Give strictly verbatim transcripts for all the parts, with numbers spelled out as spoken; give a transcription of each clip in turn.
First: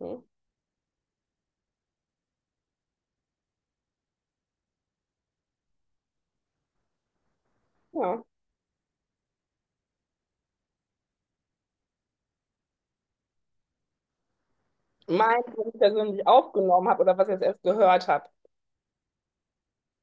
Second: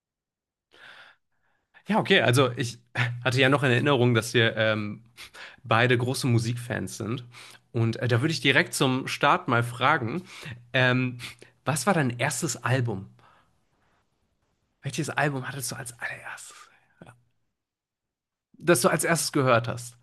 Hm, Ja, okay, also ich hatte ja noch in Erinnerung, dass wir ähm, beide große Musikfans sind. Und äh, da ja. würde ich direkt zum Start mal fragen, ähm, was war dein erstes Album? Welches Mein, Album was hattest du ich als persönlich allererstes, aufgenommen habe oder was ich jetzt erst gehört habe? das du als erstes gehört hast?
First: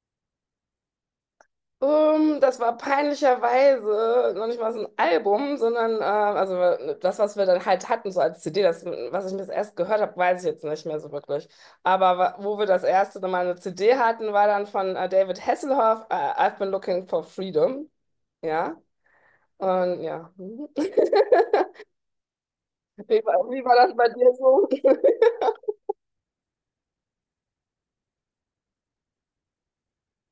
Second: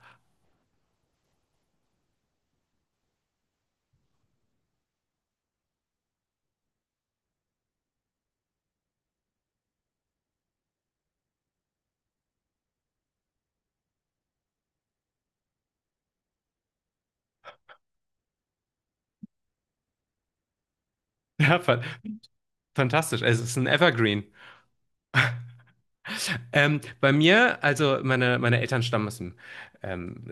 Ähm, das war peinlicherweise noch nicht mal so ein Album, sondern äh, also das, was wir dann halt hatten, so als C D. Das, was ich mir das erst gehört habe, weiß ich jetzt nicht mehr so wirklich. Aber wa- wo wir das erste Mal eine C D hatten, war dann von äh, David Hasselhoff, äh, I've been looking for freedom. Ja. Und ja. Ja, fa- Fantastisch. Wie war, Es ist wie ein war das bei Evergreen. dir so? Ähm, bei mir, also meine, meine Eltern stammen aus dem ähm,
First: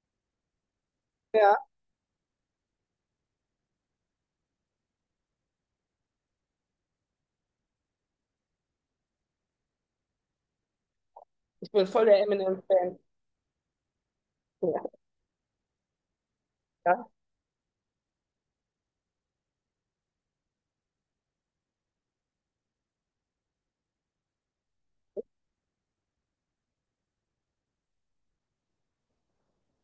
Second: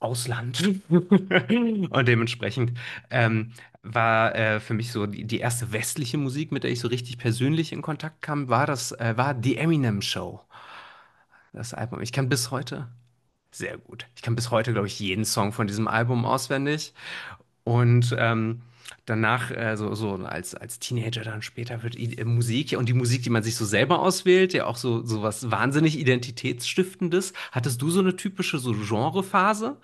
Ausland Ja, und dementsprechend ähm, war äh, für mich so die, die erste westliche Musik, mit der ich so richtig persönlich in Kontakt kam, war das äh, war die Eminem Show, ich das bin Album. voll Ich der kann bis heute Eminem-Fan. sehr gut. Ich kann bis heute, glaube Ja. ich, jeden Song von diesem Album auswendig. Und ähm, Danach, äh, so, so als, als Teenager dann später wird i- äh, Musik ja, und die Musik, die man sich so selber auswählt, ja auch so, so was wahnsinnig Identitätsstiftendes. Hattest du so eine typische so Genrephase?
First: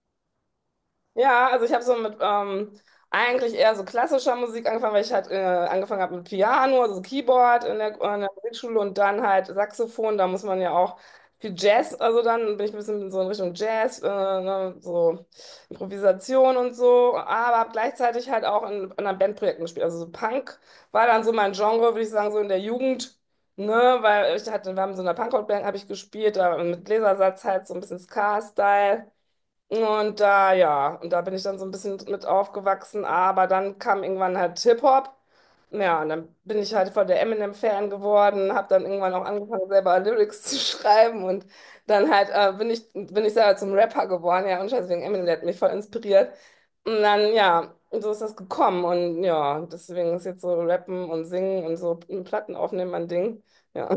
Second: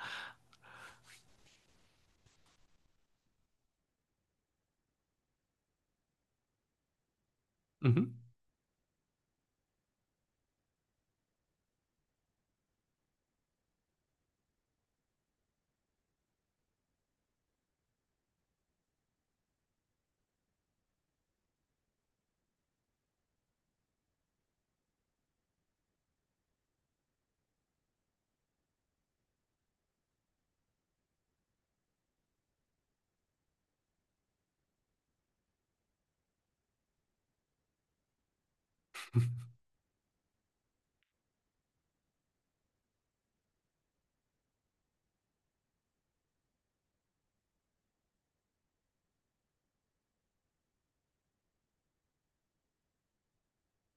Ja, also ich habe so mit ähm, eigentlich eher so klassischer Musik angefangen, weil ich halt äh, angefangen habe mit Piano, also so Keyboard in der, Mhm. in der Musikschule und dann halt Saxophon. Da muss man ja auch viel Jazz, also dann bin ich ein bisschen so in Richtung Jazz, äh, ne, so Improvisation und so, aber habe gleichzeitig halt auch in, in einer Bandprojekten gespielt. Also so Punk war dann so mein Genre, würde ich sagen, so in der Jugend. Ne, weil ich hatte, wir haben so in einer Punkrock-Band habe ich gespielt, da mit Gläsersatz halt so ein bisschen Ska-Style. Und da, ja, und da bin ich dann so ein bisschen mit aufgewachsen, aber dann kam irgendwann halt Hip-Hop. Ja, und dann bin ich halt voll der Eminem-Fan geworden, habe dann irgendwann auch angefangen, selber Lyrics zu schreiben und dann halt äh, bin ich, bin ich selber zum Rapper geworden, ja, und scheiße, wegen Eminem, der hat mich voll inspiriert. Und dann, ja, so ist das gekommen und ja, deswegen ist jetzt so Rappen und Singen und so Platten aufnehmen mein Ding, ja.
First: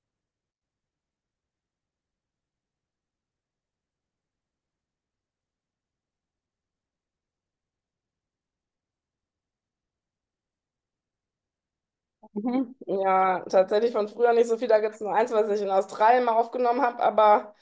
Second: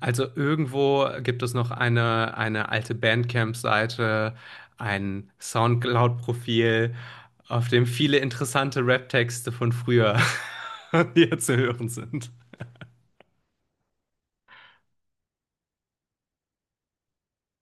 Also irgendwo gibt es noch eine, eine alte Bandcamp-Seite, ein Soundcloud-Profil, auf dem viele interessante Rap-Texte von früher hier zu hören sind. Mhm. Ja, tatsächlich von früher nicht so viel. Da gibt es nur eins, was ich in Australien mal aufgenommen habe, aber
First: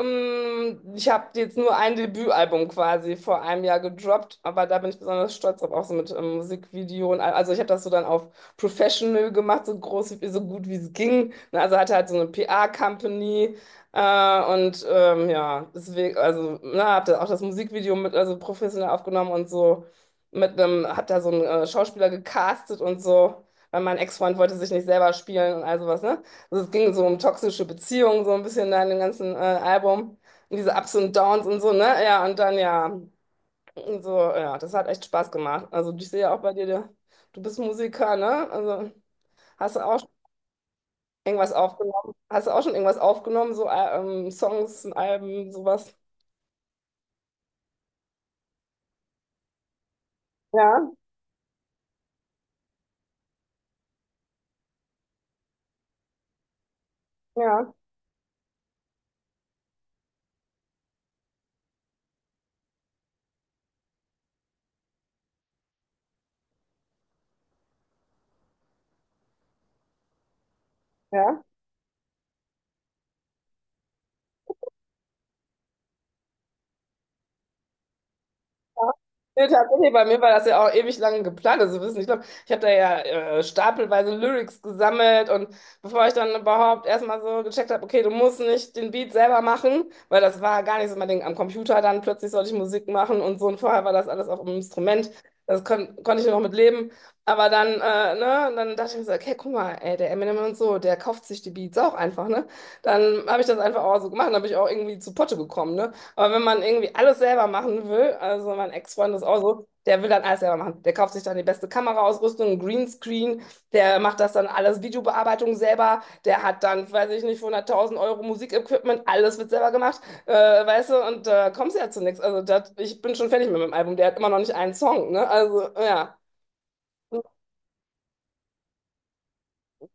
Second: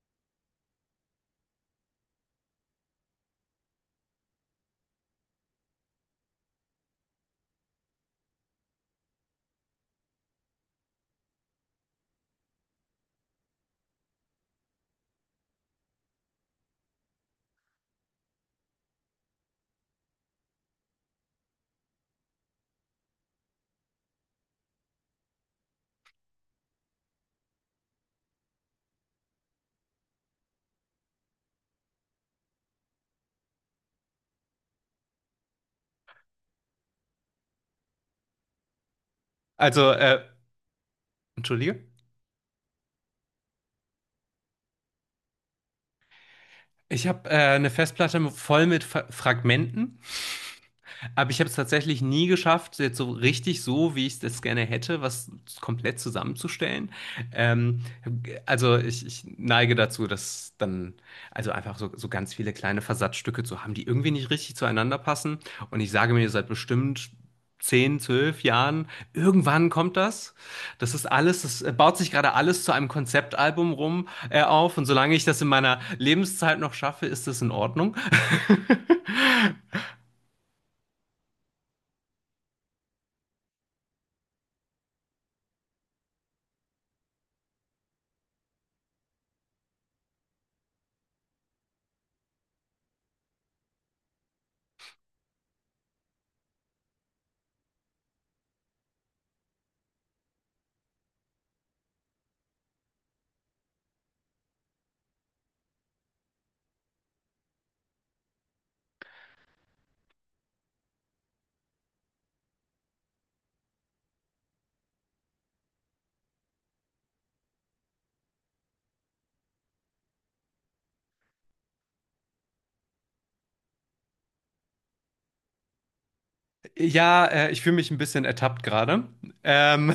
Ähm, ich habe jetzt nur ein Debütalbum quasi vor einem Jahr gedroppt, aber da bin ich besonders stolz drauf, auch so mit ähm, Musikvideo und all- also ich habe das so dann auf Professional gemacht, so groß, so gut wie es ging. Ne, also hatte halt so eine P R-Company äh, und ähm, ja, deswegen, also na, habe da auch das Musikvideo mit also professionell aufgenommen und so mit einem, hat da so einen äh, Schauspieler gecastet und so, weil mein Ex-Freund wollte sich nicht selber spielen und all sowas, ne? Also es ging so um toxische Beziehungen, so ein bisschen da in dem ganzen äh, Album. Und diese Ups und Downs und so, ne? Ja, und dann ja, so, ja, das hat echt Spaß gemacht. Also ich sehe ja auch bei dir, der- du bist Musiker, ne? Also hast du Also, auch schon äh, irgendwas Entschuldige? aufgenommen? Hast du auch schon irgendwas aufgenommen? So äh, ähm, Songs, Alben, sowas? Ich habe äh, eine Festplatte voll mit Fra Fragmenten, Ja, aber ich habe es tatsächlich nie geschafft, jetzt so richtig so, wie ich das gerne hätte, was komplett zusammenzustellen. ja, Ähm, also ich, ich neige dazu, dass dann, also einfach so, so ganz viele kleine Versatzstücke zu haben, die irgendwie nicht richtig zueinander passen. Und ich sage mir seit bestimmt zehn, zwölf Jahren, irgendwann kommt das. Das ist alles, ja. das baut sich gerade alles zu einem Konzeptalbum rum, äh, auf. Und solange ich das in meiner Lebenszeit noch schaffe, ist das in Ordnung. Ja. Nee, tatsächlich, bei mir war das ja auch ewig lange geplant. Also wissen, ich glaube, ich habe da ja äh, stapelweise Lyrics gesammelt und bevor ich dann überhaupt erstmal so gecheckt habe, okay, du musst nicht den Beat selber machen, weil das war gar nicht so mein Ding. Am Computer dann plötzlich sollte ich Musik machen und so und vorher war das alles auf dem Instrument. Das kon konnte ich noch mit leben. Aber dann, äh, ne, und dann dachte ich mir so, okay, guck mal, ey, der Eminem und so, der kauft sich die Beats auch einfach, ne? Dann habe ich das einfach auch so gemacht, dann bin ich auch irgendwie zu Potte gekommen, ne? Aber wenn man irgendwie alles selber machen will, also mein Ex-Freund ist auch so, der will dann alles selber machen. Der kauft sich dann die beste Kameraausrüstung, einen Greenscreen, der macht das dann alles, Videobearbeitung selber, der hat dann, weiß ich nicht, für hunderttausend Euro Musikequipment, alles wird selber gemacht, äh, weißt du, und da äh, kommst du ja zu nichts. Also das, ich bin schon fertig mit meinem Album, der hat immer noch nicht einen Song, ne? Also ja, Ja, äh, Ich fühle mich ein bisschen ertappt gerade. Ähm,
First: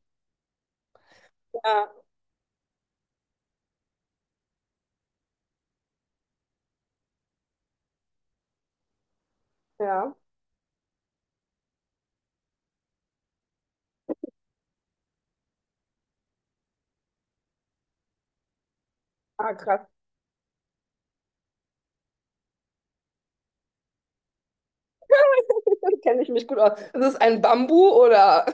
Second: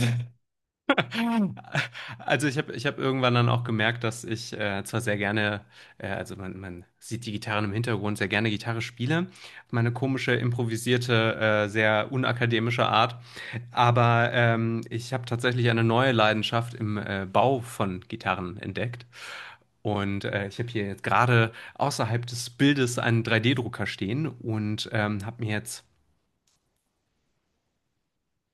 ja, also ich habe ich hab irgendwann dann auch gemerkt, dass ich äh, zwar sehr gerne, äh, also man, man sieht die Gitarren im Hintergrund, sehr gerne Gitarre spiele, meine ja. komische, improvisierte, äh, sehr unakademische Art, aber ähm, ich habe tatsächlich eine neue Leidenschaft im äh, Bau von Gitarren entdeckt. Ah, krass, Und äh, ich habe hier jetzt gerade außerhalb des Bildes einen drei D-Drucker stehen und ähm, habe mir jetzt kenne ich mich gut aus. Ist es ein Bambu oder?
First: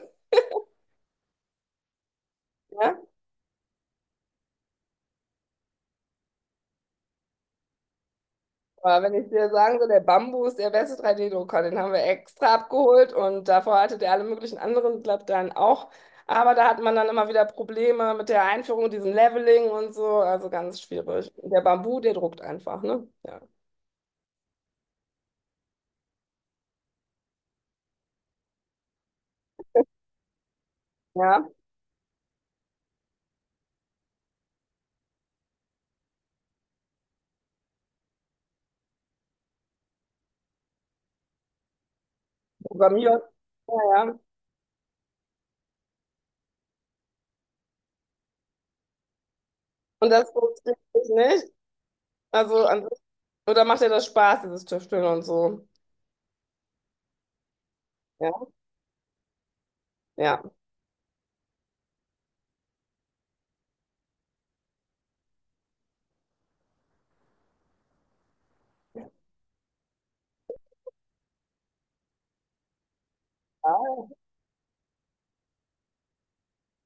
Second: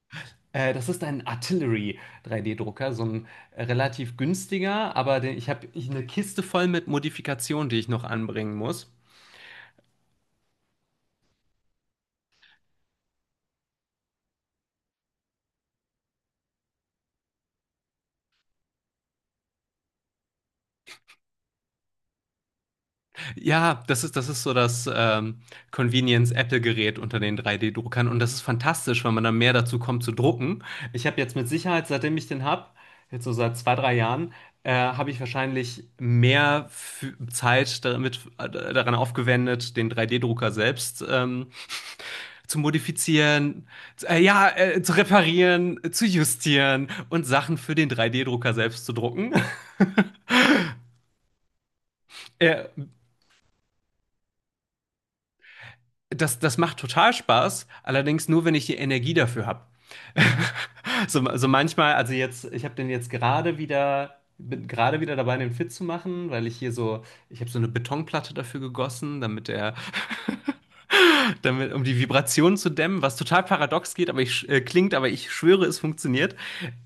Äh, das ist ein Artillery drei D-Drucker, so Ja? ein äh, relativ günstiger, aber den, ich habe eine Kiste voll mit Modifikationen, die ich noch anbringen muss. Aber wenn ich dir sagen soll, der Bambus, der beste drei D-Drucker, den haben wir extra abgeholt und davor hatte der alle möglichen anderen dann auch. Aber da hat man dann immer wieder Probleme mit der Einführung, diesem Leveling und so, also ganz schwierig. Und der Bambu, der druckt einfach, ne? Ja, Ja, das ist, das ist so das ähm, Convenience-Apple-Gerät unter den drei D-Druckern und das ist fantastisch, weil man dann mehr dazu kommt zu drucken. Ich habe jetzt ja, mit Sicherheit, seitdem ich den habe, jetzt so seit zwei, drei Jahren, äh, habe ich wahrscheinlich mehr fü- Zeit damit, äh, daran aufgewendet, den drei D-Drucker selbst ähm, zu Programmierer. modifizieren, Ja, zu, ja. äh, ja, äh, zu reparieren, äh, zu justieren und Sachen für den drei D-Drucker selbst zu drucken. Und das funktioniert nicht. äh, Also an sich, oder macht dir das Spaß, dieses Tüfteln und so? Das, das macht total Spaß, allerdings nur, Ja, wenn ich die Energie dafür habe. ja. So, so manchmal, also jetzt, ich habe den jetzt gerade wieder, bin gerade wieder dabei, den fit zu machen, weil ich hier so, ich habe so eine Betonplatte dafür gegossen, damit er damit, um die Vibration zu dämmen, was total paradox geht, Ah, aber ich, äh, klingt, aber ich schwöre, es funktioniert.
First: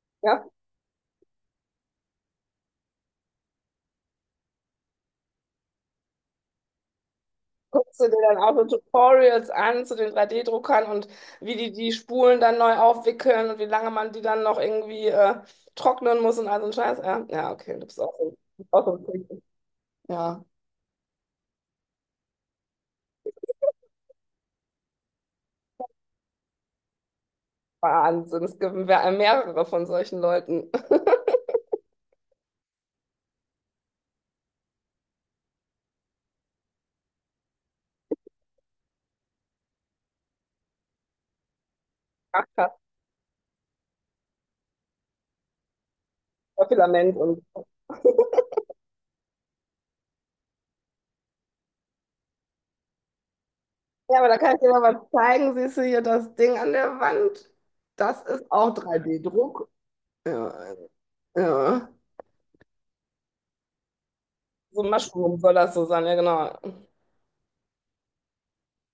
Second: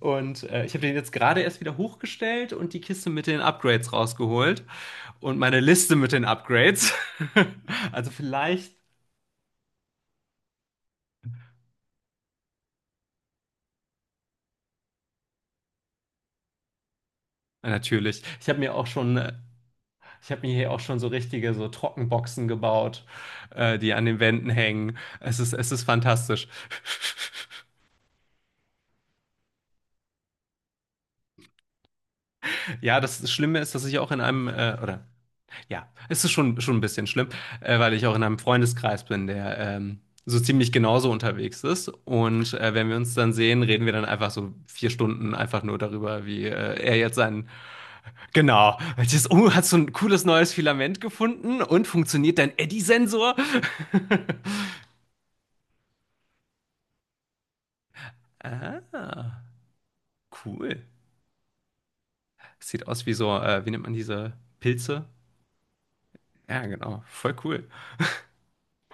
Und ja. Äh, ich habe den jetzt gerade erst wieder hochgestellt und die Kiste mit den Upgrades rausgeholt und meine Liste mit den Upgrades. Guckst du Also dir dann auch so vielleicht, Tutorials an zu den drei D-Druckern und wie die die Spulen dann neu aufwickeln und wie lange man die dann noch irgendwie äh, trocknen muss und all so ein Scheiß? Ja, ja, ja, okay, du bist auch natürlich. so, Ich habe mir auch auch so ein schon, äh, Freak. ich habe Ja, mir hier auch schon so richtige so Trockenboxen gebaut, äh, die an den Wänden hängen. Es ist, es ist fantastisch. Wahnsinn. Es gibt mehr- mehrere von solchen Leuten. Ja, das Schlimme ist, dass ich auch in einem, äh, oder ja, es ist schon, schon ein bisschen schlimm, äh, weil ich auch in einem Freundeskreis bin, der ähm, so ziemlich genauso unterwegs ist. Ach, Und krass, äh, Wenn wir uns dann sehen, reden wir dann einfach so vier Stunden einfach nur darüber, wie äh, voll er jetzt Filament und. sein. Genau. Jetzt, oh, hast du ein cooles neues Filament gefunden und funktioniert dein Eddy-Sensor? Ja, aber da kann ich dir mal was zeigen. Siehst du hier das Ding an der Wand? Das ist auch Ah, drei D-Druck. Ja, cool. ja. Sieht aus wie so, äh, wie nennt man diese So ein Pilze? Mushroom soll das so sein, ja, genau. Ja, genau. Voll cool.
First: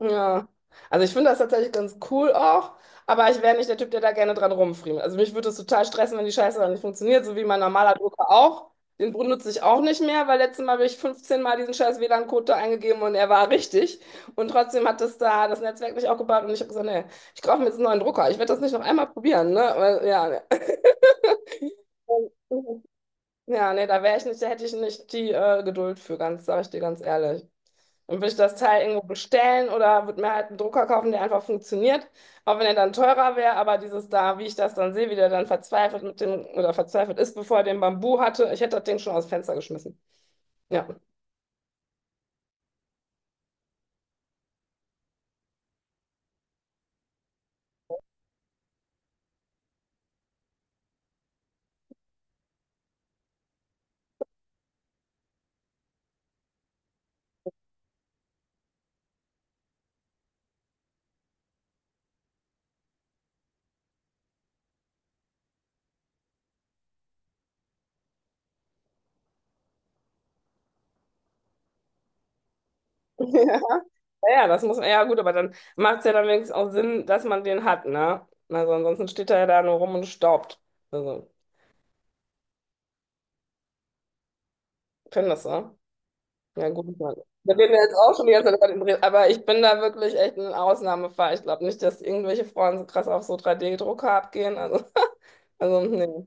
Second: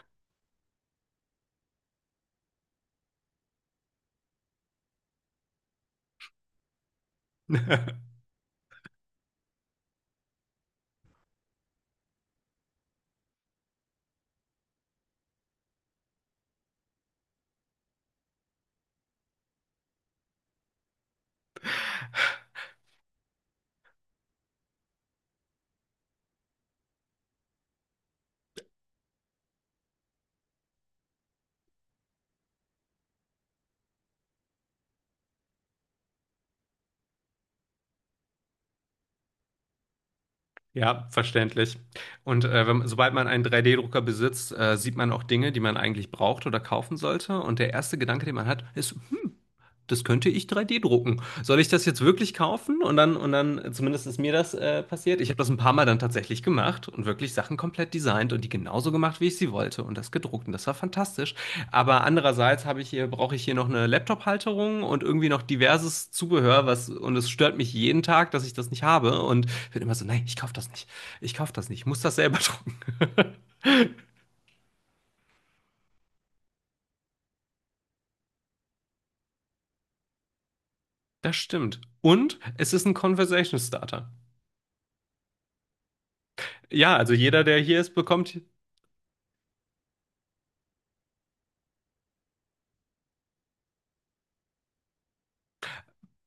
Ja, also ich finde das tatsächlich ganz cool auch, aber ich wäre nicht der Typ, der da gerne dran rumfriemelt. Also mich würde es total stressen, wenn die Scheiße dann nicht funktioniert, so wie mein normaler Drucker auch. Den benutze ich auch nicht mehr, weil letztes Mal habe ich fünfzehn Mal diesen scheiß W Lan-Code da eingegeben und er war richtig. Und trotzdem hat das da das Netzwerk nicht aufgebaut und ich habe gesagt, nee, ich kaufe mir jetzt einen neuen Drucker. Ich werde das nicht noch einmal probieren, ne? Weil, ja, ne. Ja, nee, da wäre ich nicht, da hätte ich nicht die äh, Geduld für, ganz, sage ich dir ganz ehrlich. Und würde ich das Teil irgendwo bestellen oder würde mir halt einen Drucker kaufen, der einfach funktioniert, auch wenn er dann teurer wäre, aber dieses da, wie ich das dann sehe, wie der dann verzweifelt mit dem oder verzweifelt ist, bevor er den Bambu hatte, ich hätte das Ding schon aus dem Fenster geschmissen. Ja. Ja, verständlich. Und äh, wenn, sobald man einen drei d drucker besitzt, äh, sieht man auch Dinge, die man eigentlich braucht oder kaufen sollte. Und der erste Gedanke, den man hat, ist, hm, das könnte ich drei D drucken. Soll ich das jetzt wirklich kaufen? Und dann, und dann, zumindest ist mir das äh, passiert. Ich habe das ein paar Mal dann tatsächlich gemacht und wirklich Sachen komplett designt und die genauso gemacht, wie ich sie wollte und das gedruckt. Und das war fantastisch. Aber andererseits habe ich hier, brauche ich hier noch eine Laptop-Halterung und irgendwie noch diverses Zubehör, was, und es stört mich jeden Tag, dass ich das nicht habe. Und bin immer so, nein, ich kaufe das nicht. Ich kaufe das nicht. Ich muss das selber drucken. Ja, ja, das muss man, ja gut, aber dann macht es ja dann wenigstens auch Sinn, dass man den hat, ne? Also ansonsten steht er ja da nur rum und staubt. Also, Das stimmt. Und es ist ein Conversation Starter. ich kenn das, ne? Ja, Ja, gut, also Mann. jeder, Wir der reden hier ja ist, jetzt auch schon die bekommt. ganze Zeit über den Dreh, aber ich bin da wirklich echt ein Ausnahmefall. Ich glaube nicht, dass irgendwelche Frauen so krass auf so drei D-Drucker abgehen. Also, also nee.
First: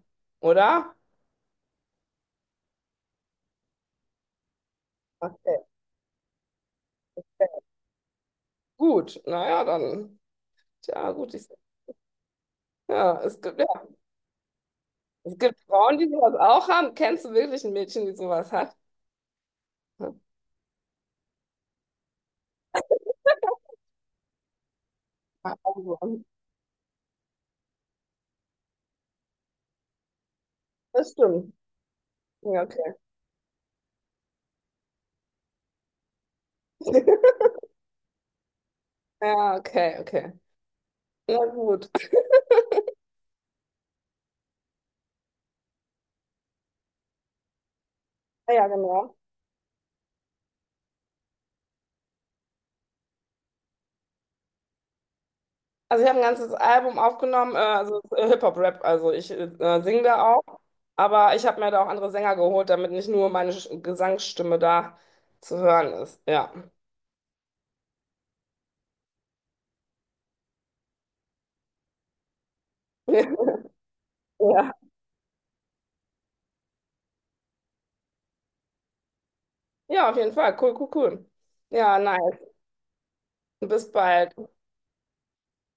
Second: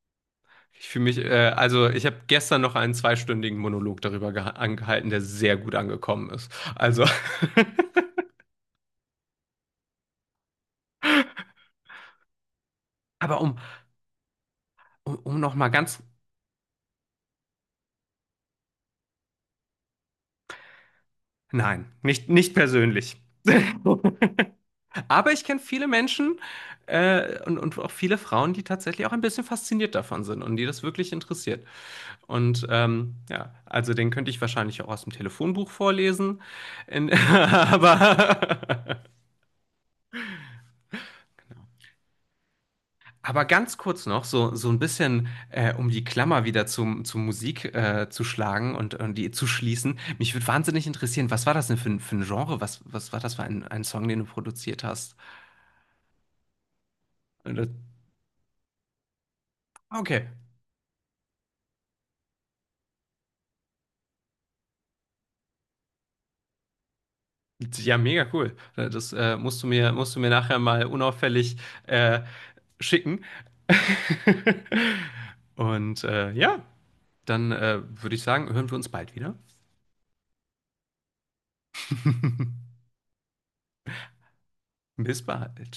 Ich Oder? fühle mich, äh, also ich habe gestern noch einen zweistündigen Monolog darüber geha- angehalten, der sehr Okay. gut angekommen ist. Also, Gut, naja, dann. Tja, gut. Ich, ja, aber es um, gibt, ja, um, es um noch gibt mal Frauen, ganz, die sowas auch haben. Kennst du wirklich ein Mädchen, die sowas hat? Ja, nein, nicht, nicht persönlich. Aber ich kenne viele also, Menschen äh, und, und auch viele Frauen, die tatsächlich auch ein bisschen fasziniert davon sind und die das wirklich das stimmt. interessiert. Ja, Und okay. Ähm, ja, also den könnte ich wahrscheinlich auch aus dem Telefonbuch vorlesen. In, aber Ja, okay, okay. Na gut. aber ganz kurz noch, so, so ein bisschen, äh, um die Klammer wieder zum, zur Musik äh, zu Ja, ja, schlagen und, und genau. die zu schließen. Mich würde wahnsinnig interessieren, was war das denn für ein, für ein Genre? Was, was war das für ein, ein Song, den du produziert hast? Also ich habe ein ganzes Album Und aufgenommen, äh, das- also äh, Hip-Hop-Rap, also ich äh, singe da okay. auch, aber ich habe mir da auch andere Sänger geholt, damit nicht nur meine Sch- Gesangsstimme da zu hören ist. Ja. Ja, mega cool. Äh, das äh, musst du mir, musst du mir nachher mal unauffällig äh, schicken. Ja. Und äh, ja, Dann äh, würde ich sagen, hören wir uns bald wieder. Ja, auf jeden Fall. Cool, cool, cool. Ja, nice. Bis bald. Bis bald.